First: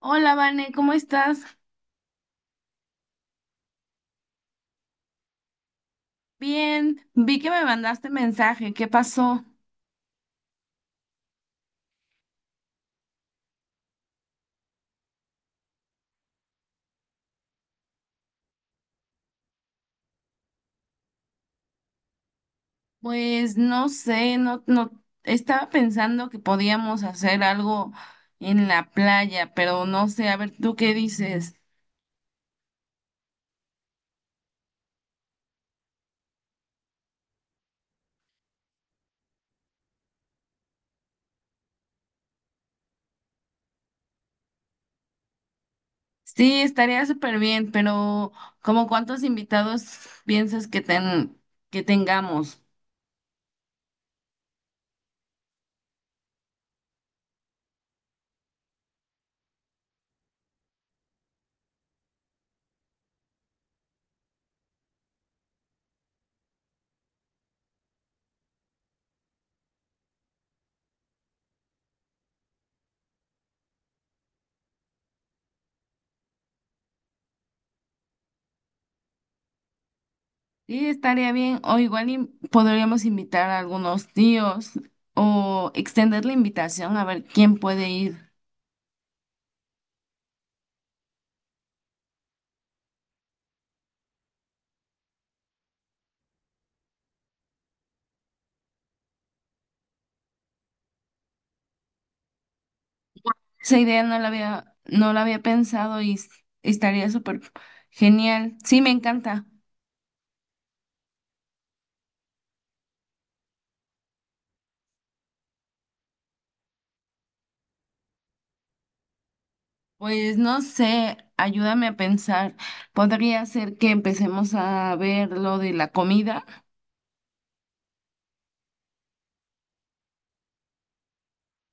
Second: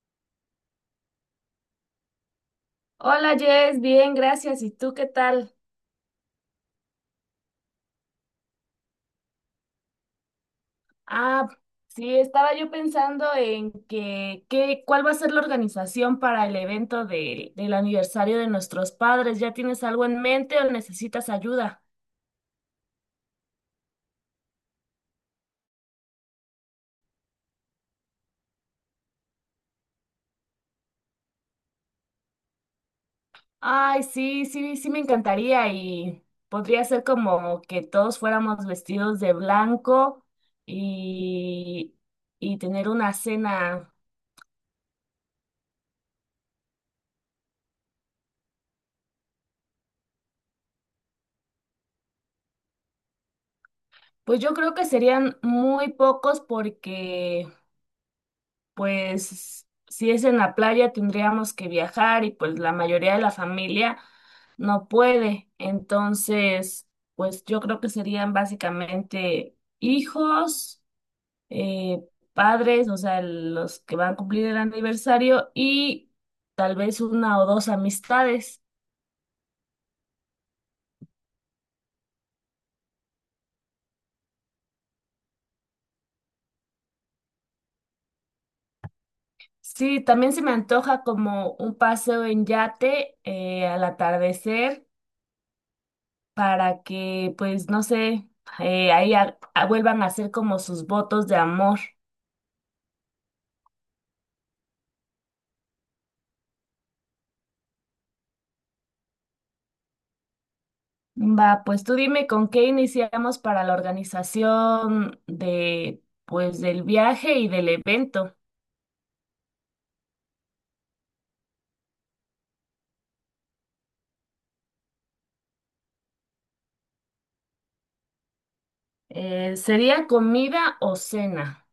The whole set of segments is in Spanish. Hola, Vane, ¿cómo estás? Hola Jess, bien, gracias. ¿Y tú qué tal? Bien, vi que me mandaste mensaje, ¿qué pasó? Ah, sí, estaba yo pensando en cuál va a ser la organización para el evento del aniversario de nuestros padres. ¿Ya tienes algo en mente o necesitas ayuda? Pues no sé, no, no, estaba pensando que podíamos hacer algo en la playa, pero no sé, a ver, ¿tú qué dices? Ay, sí, sí, sí me encantaría y podría ser como que todos fuéramos vestidos de blanco y, y tener una cena. Sí, estaría súper bien, pero ¿como cuántos invitados piensas que que tengamos? Pues yo creo que serían muy pocos porque pues si es en la playa tendríamos que viajar y pues la mayoría de la familia no puede. Entonces, pues yo creo que serían básicamente hijos, eh, padres, o sea, los que van a cumplir el aniversario y tal vez una o dos amistades. Sí, estaría bien, o igual y podríamos invitar a algunos tíos o extender la invitación a ver quién puede ir. Sí, también se me antoja como un paseo en yate al atardecer para que, pues, no sé, ahí vuelvan a hacer como sus votos de amor. Esa idea no la había pensado estaría súper genial. Sí, me encanta. Va, pues tú dime con qué iniciamos para la organización de, pues, del viaje y del evento. Pues no sé, ayúdame a pensar. ¿Podría ser que empecemos a ver lo de la comida? ¿Sería comida o cena?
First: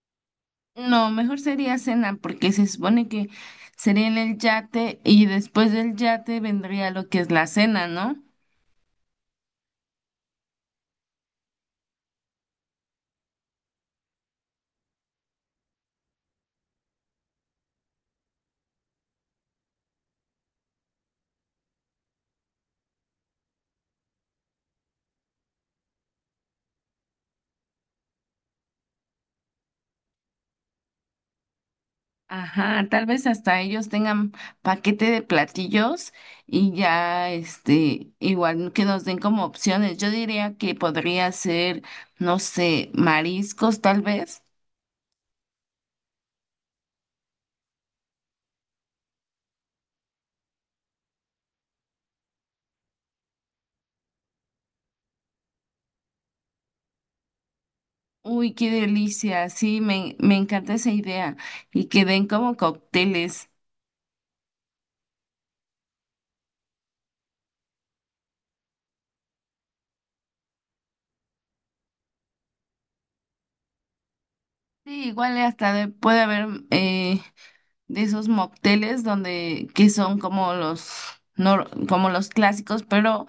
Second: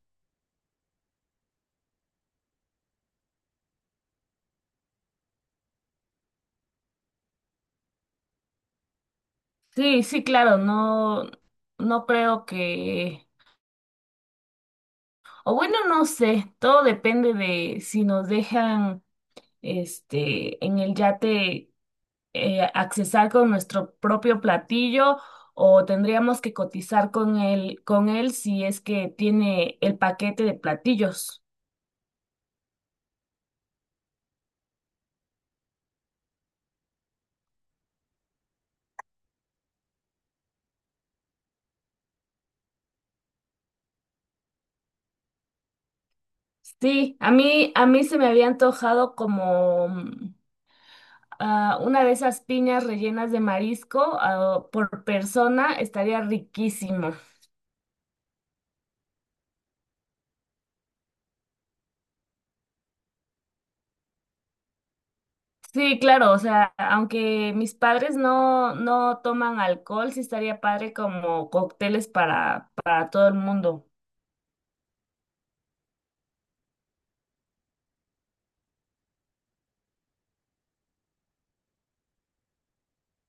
No, mejor sería cena, porque se supone que sería en el yate y después del yate vendría lo que es la cena, ¿no? Sí, sí, claro, no, no creo que, o bueno, no sé, todo depende de si nos dejan, este, en el yate. Accesar con nuestro propio platillo o tendríamos que cotizar con él si es que tiene el paquete de platillos. Ajá, tal vez hasta ellos tengan paquete de platillos y ya, este, igual que nos den como opciones. Yo diría que podría ser, no sé, mariscos tal vez. Sí, a mí se me había antojado como una de esas piñas rellenas de marisco por persona. Estaría riquísimo. Uy, qué delicia, sí, me encanta esa idea. Y que den como cócteles. Sí, claro, o sea, aunque mis padres no, no toman alcohol, sí estaría padre como cócteles para todo el mundo. Sí, igual hasta puede haber, de esos mocteles donde que son como los como los clásicos, pero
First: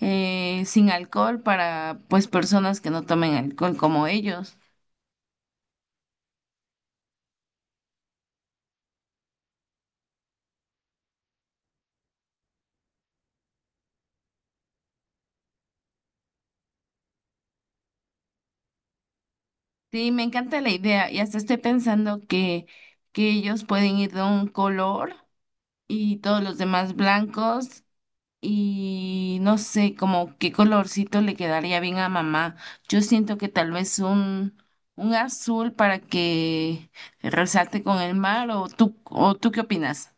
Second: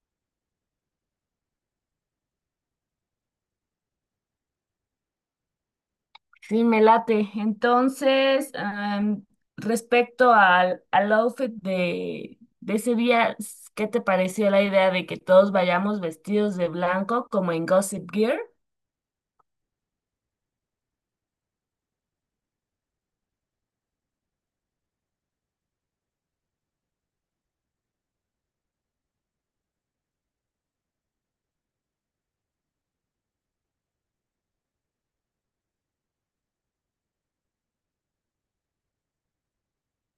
sin alcohol para pues personas que no tomen alcohol como ellos. Sí, me late. Entonces, respecto al outfit de ese día, ¿qué te pareció la idea de que todos vayamos vestidos de blanco como en Gossip Gear? Sí, me encanta la idea y hasta estoy pensando que ellos pueden ir de un color y todos los demás blancos. Y no sé, como qué colorcito le quedaría bien a mamá. Yo siento que tal vez un azul para que resalte con el mar, o tú qué opinas.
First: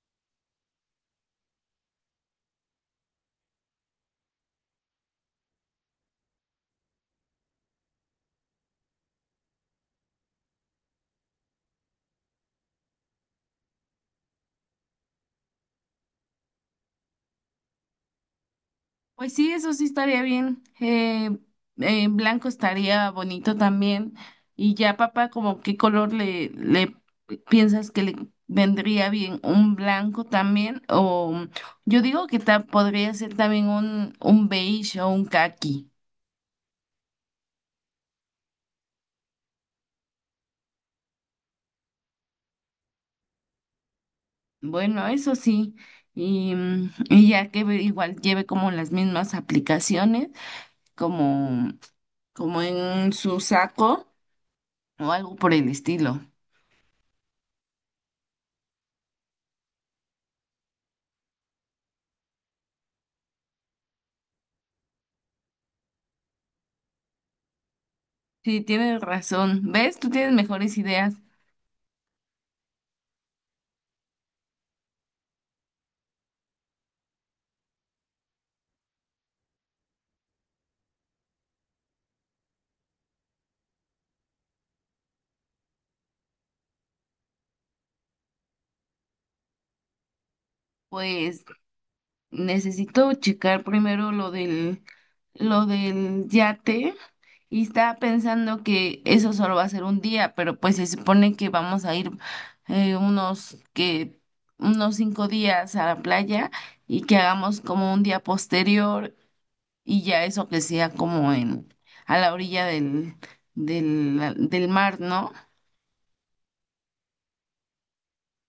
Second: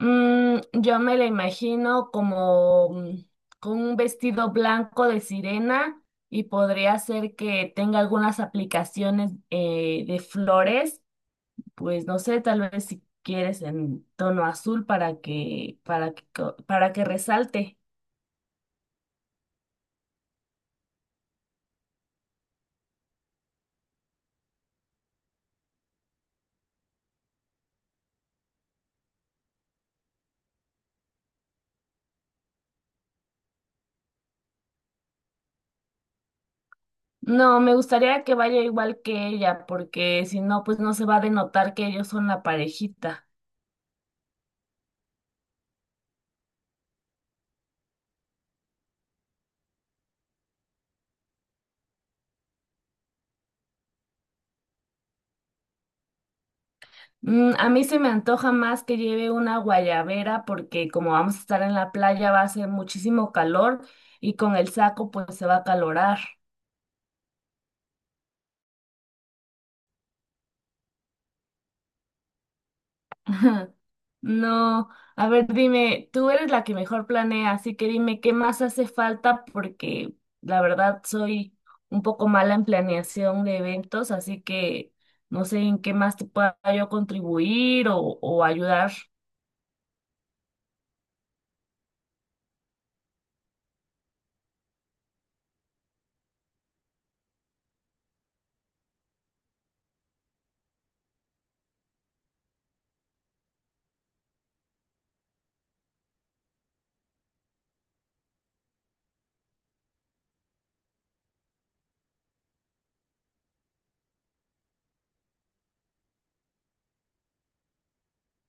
Yo me la imagino como con un vestido blanco de sirena y podría ser que tenga algunas aplicaciones de flores, pues no sé, tal vez si quieres en tono azul para que resalte. Pues sí, eso sí estaría bien. Blanco estaría bonito también. Y ya, papá, como qué color le piensas que le vendría bien, un blanco también, o yo digo que podría ser también un beige o un caqui. No, me gustaría que vaya igual que ella, porque si no, pues no se va a denotar que ellos son la parejita. Bueno, eso sí, y, y ya que igual lleve como las mismas aplicaciones, como, como en su saco o algo por el estilo. Mm, a mí se me antoja más que lleve una guayabera, porque como vamos a estar en la playa va a hacer muchísimo calor y con el saco pues se va a calorar. Sí, tienes razón. ¿Ves? Tú tienes mejores ideas. Ajá. No, a ver, dime, tú eres la que mejor planea, así que dime qué más hace falta porque la verdad soy un poco mala en planeación de eventos, así que no sé en qué más te pueda yo contribuir o ayudar. Pues necesito checar primero lo del yate. Y estaba pensando que eso solo va a ser un día, pero pues se supone que vamos a ir eh, unos que unos 5 días a la playa y que hagamos como un día posterior y ya eso que sea como en a la orilla del mar, ¿no?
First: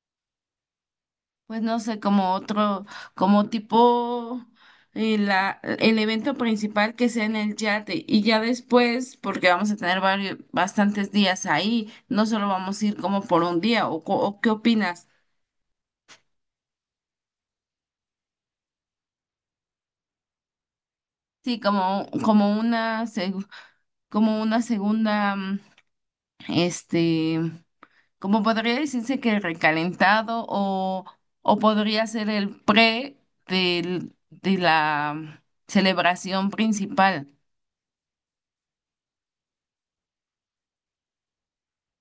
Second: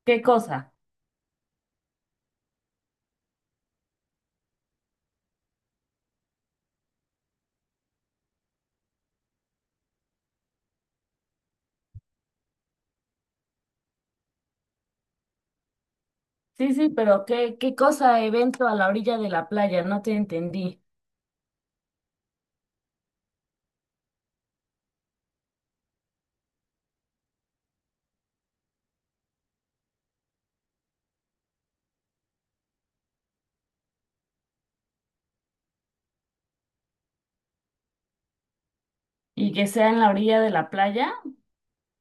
¿Qué cosa? Pues no sé, como otro, como tipo el evento principal que sea en el yate y ya después, porque vamos a tener bastantes días ahí, no solo vamos a ir como por un día, o, o ¿qué opinas? Sí, sí, pero ¿qué, qué cosa evento a la orilla de la playa? No te entendí. Sí, como una, como una segunda, este, como podría decirse que recalentado o podría ser el pre de la celebración principal. ¿Y que sea en la orilla de la playa?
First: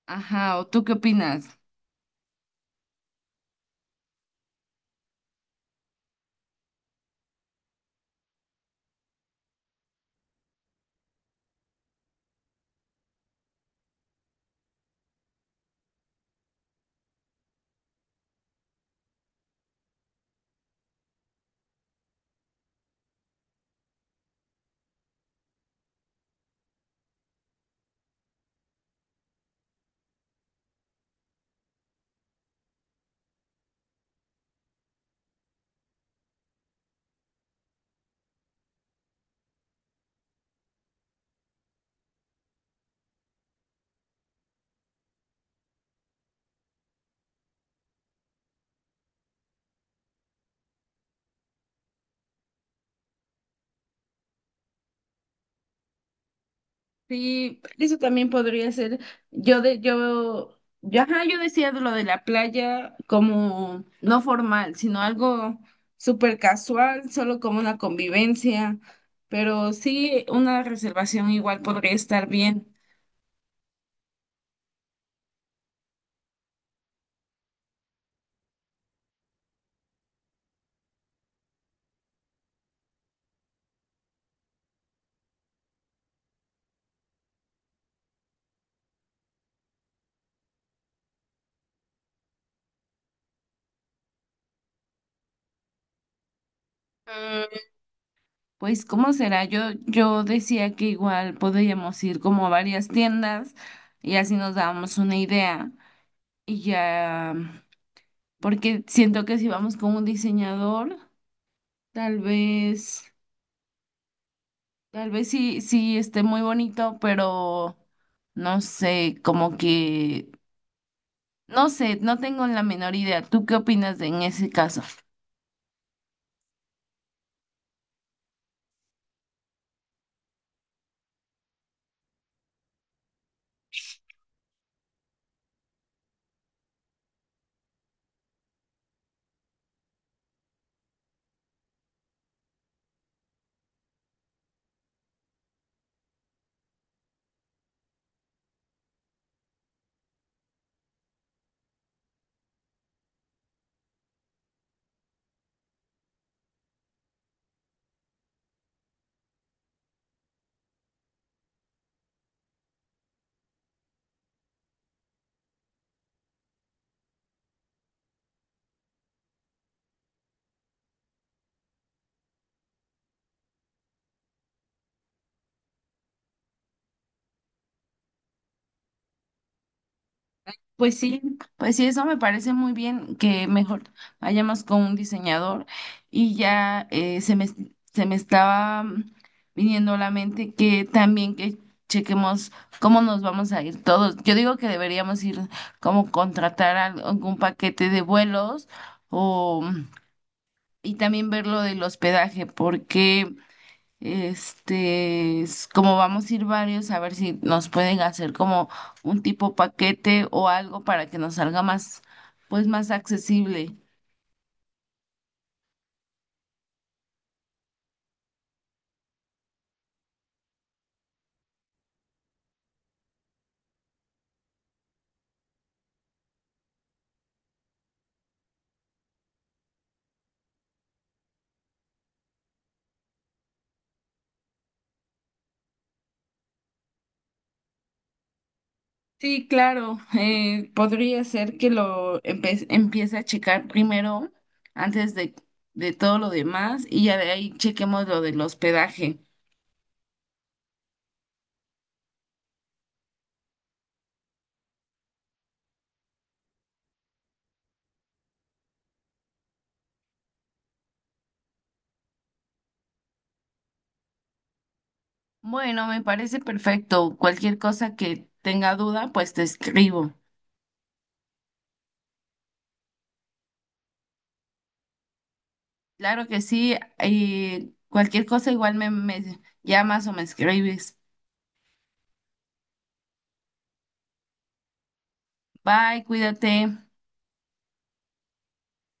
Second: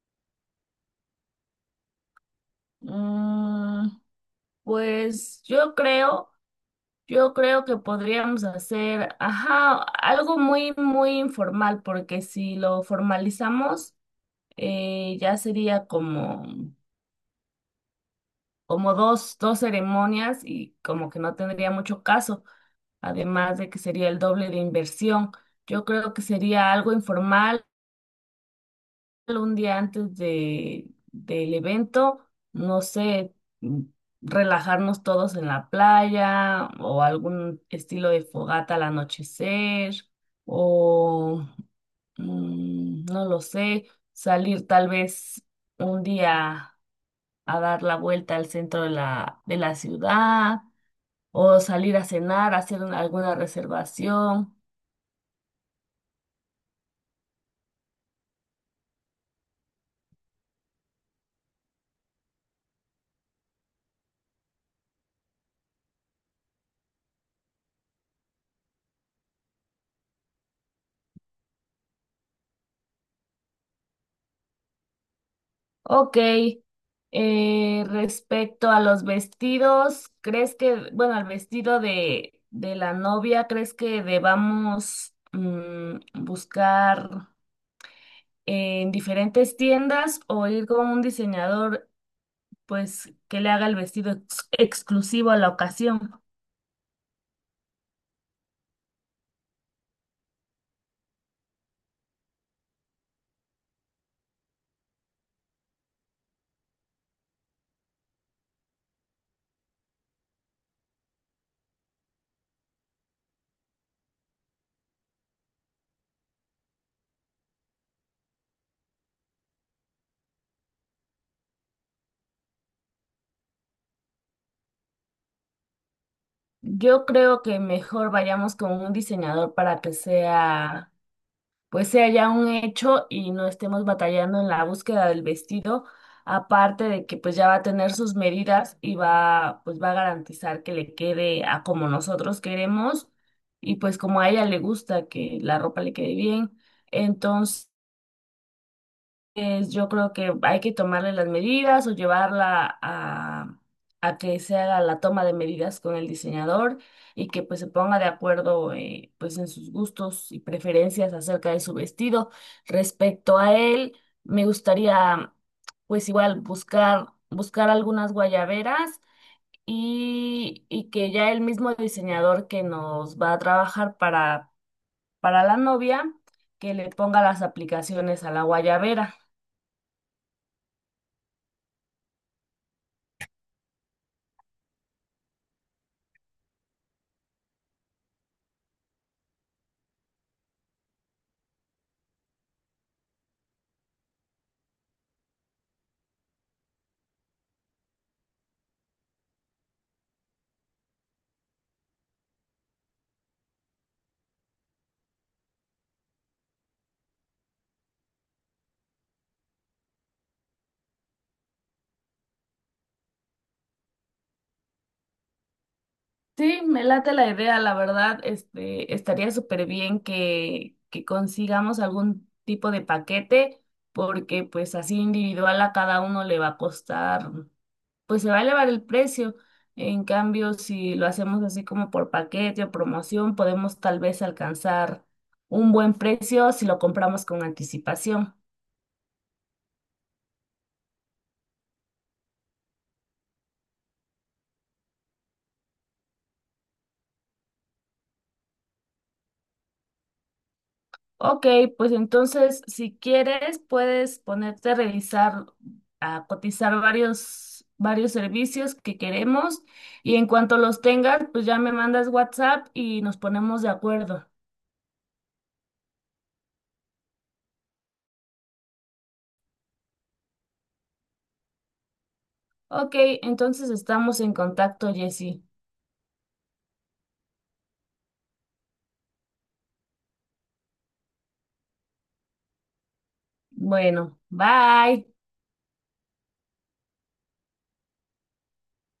Ajá, ¿o tú qué opinas? Mm, pues yo creo. Yo creo que podríamos hacer, ajá, algo muy, muy informal, porque si lo formalizamos, ya sería como dos ceremonias y como que no tendría mucho caso, además de que sería el doble de inversión. Yo creo que sería algo informal, un día antes del evento, no sé, mm, relajarnos todos en la playa o algún estilo de fogata al anochecer o no lo sé, salir tal vez un día a dar la vuelta al centro de la ciudad o salir a cenar, alguna reservación. Sí, eso también podría ser. Yo, ajá, yo decía de lo de la playa como no formal, sino algo súper casual, solo como una convivencia. Pero sí, una reservación igual podría estar bien. Ok, respecto a los vestidos, ¿crees que, bueno, al vestido de la novia, ¿crees que debamos buscar en diferentes tiendas o ir con un diseñador, pues, que le haga el vestido exclusivo a la ocasión? Mm, pues, ¿cómo será? Yo decía que igual podríamos ir como a varias tiendas y así nos dábamos una idea. Y ya, porque siento que si vamos con un diseñador. Tal vez, tal vez sí esté muy bonito, pero no sé, no sé, no tengo la menor idea. ¿Tú qué opinas en ese caso? Yo creo que mejor vayamos con un diseñador para que sea ya un hecho y no estemos batallando en la búsqueda del vestido, aparte de que pues ya va a tener sus medidas y va a garantizar que le quede a como nosotros queremos y pues como a ella le gusta que la ropa le quede bien. Entonces, pues yo creo que hay que tomarle las medidas o llevarla a que se haga la toma de medidas con el diseñador y que pues se ponga de acuerdo pues en sus gustos y preferencias acerca de su vestido. Respecto a él, me gustaría pues igual buscar algunas guayaberas y que ya el mismo diseñador que nos va a trabajar para la novia, que le ponga las aplicaciones a la guayabera. Pues sí, pues sí, eso me parece muy bien que mejor vayamos con un diseñador y ya se me estaba viniendo a la mente que también que chequemos cómo nos vamos a ir todos. Yo digo que deberíamos ir como contratar algún paquete de vuelos o y también ver lo del hospedaje porque este, es como vamos a ir varios, a ver si nos pueden hacer como un tipo paquete o algo para que nos salga más, pues más accesible. Sí, me late la idea, la verdad, este, estaría súper bien que consigamos algún tipo de paquete, porque pues así individual a cada uno le va a costar, pues se va a elevar el precio. En cambio, si lo hacemos así como por paquete o promoción, podemos tal vez alcanzar un buen precio si lo compramos con anticipación. Sí, claro, podría ser que lo empiece a checar primero antes de todo lo demás y ya de ahí chequemos lo del hospedaje. Ok, pues entonces, si quieres, puedes ponerte a revisar, a cotizar varios servicios que queremos y en cuanto los tengas, pues ya me mandas WhatsApp y nos ponemos de acuerdo. Bueno, me parece perfecto. Cualquier cosa que tenga duda, pues te escribo. Ok, entonces estamos en contacto, Jessy. Claro que sí, y cualquier cosa igual me llamas o me escribes. Bueno, bye. Bye, cuídate.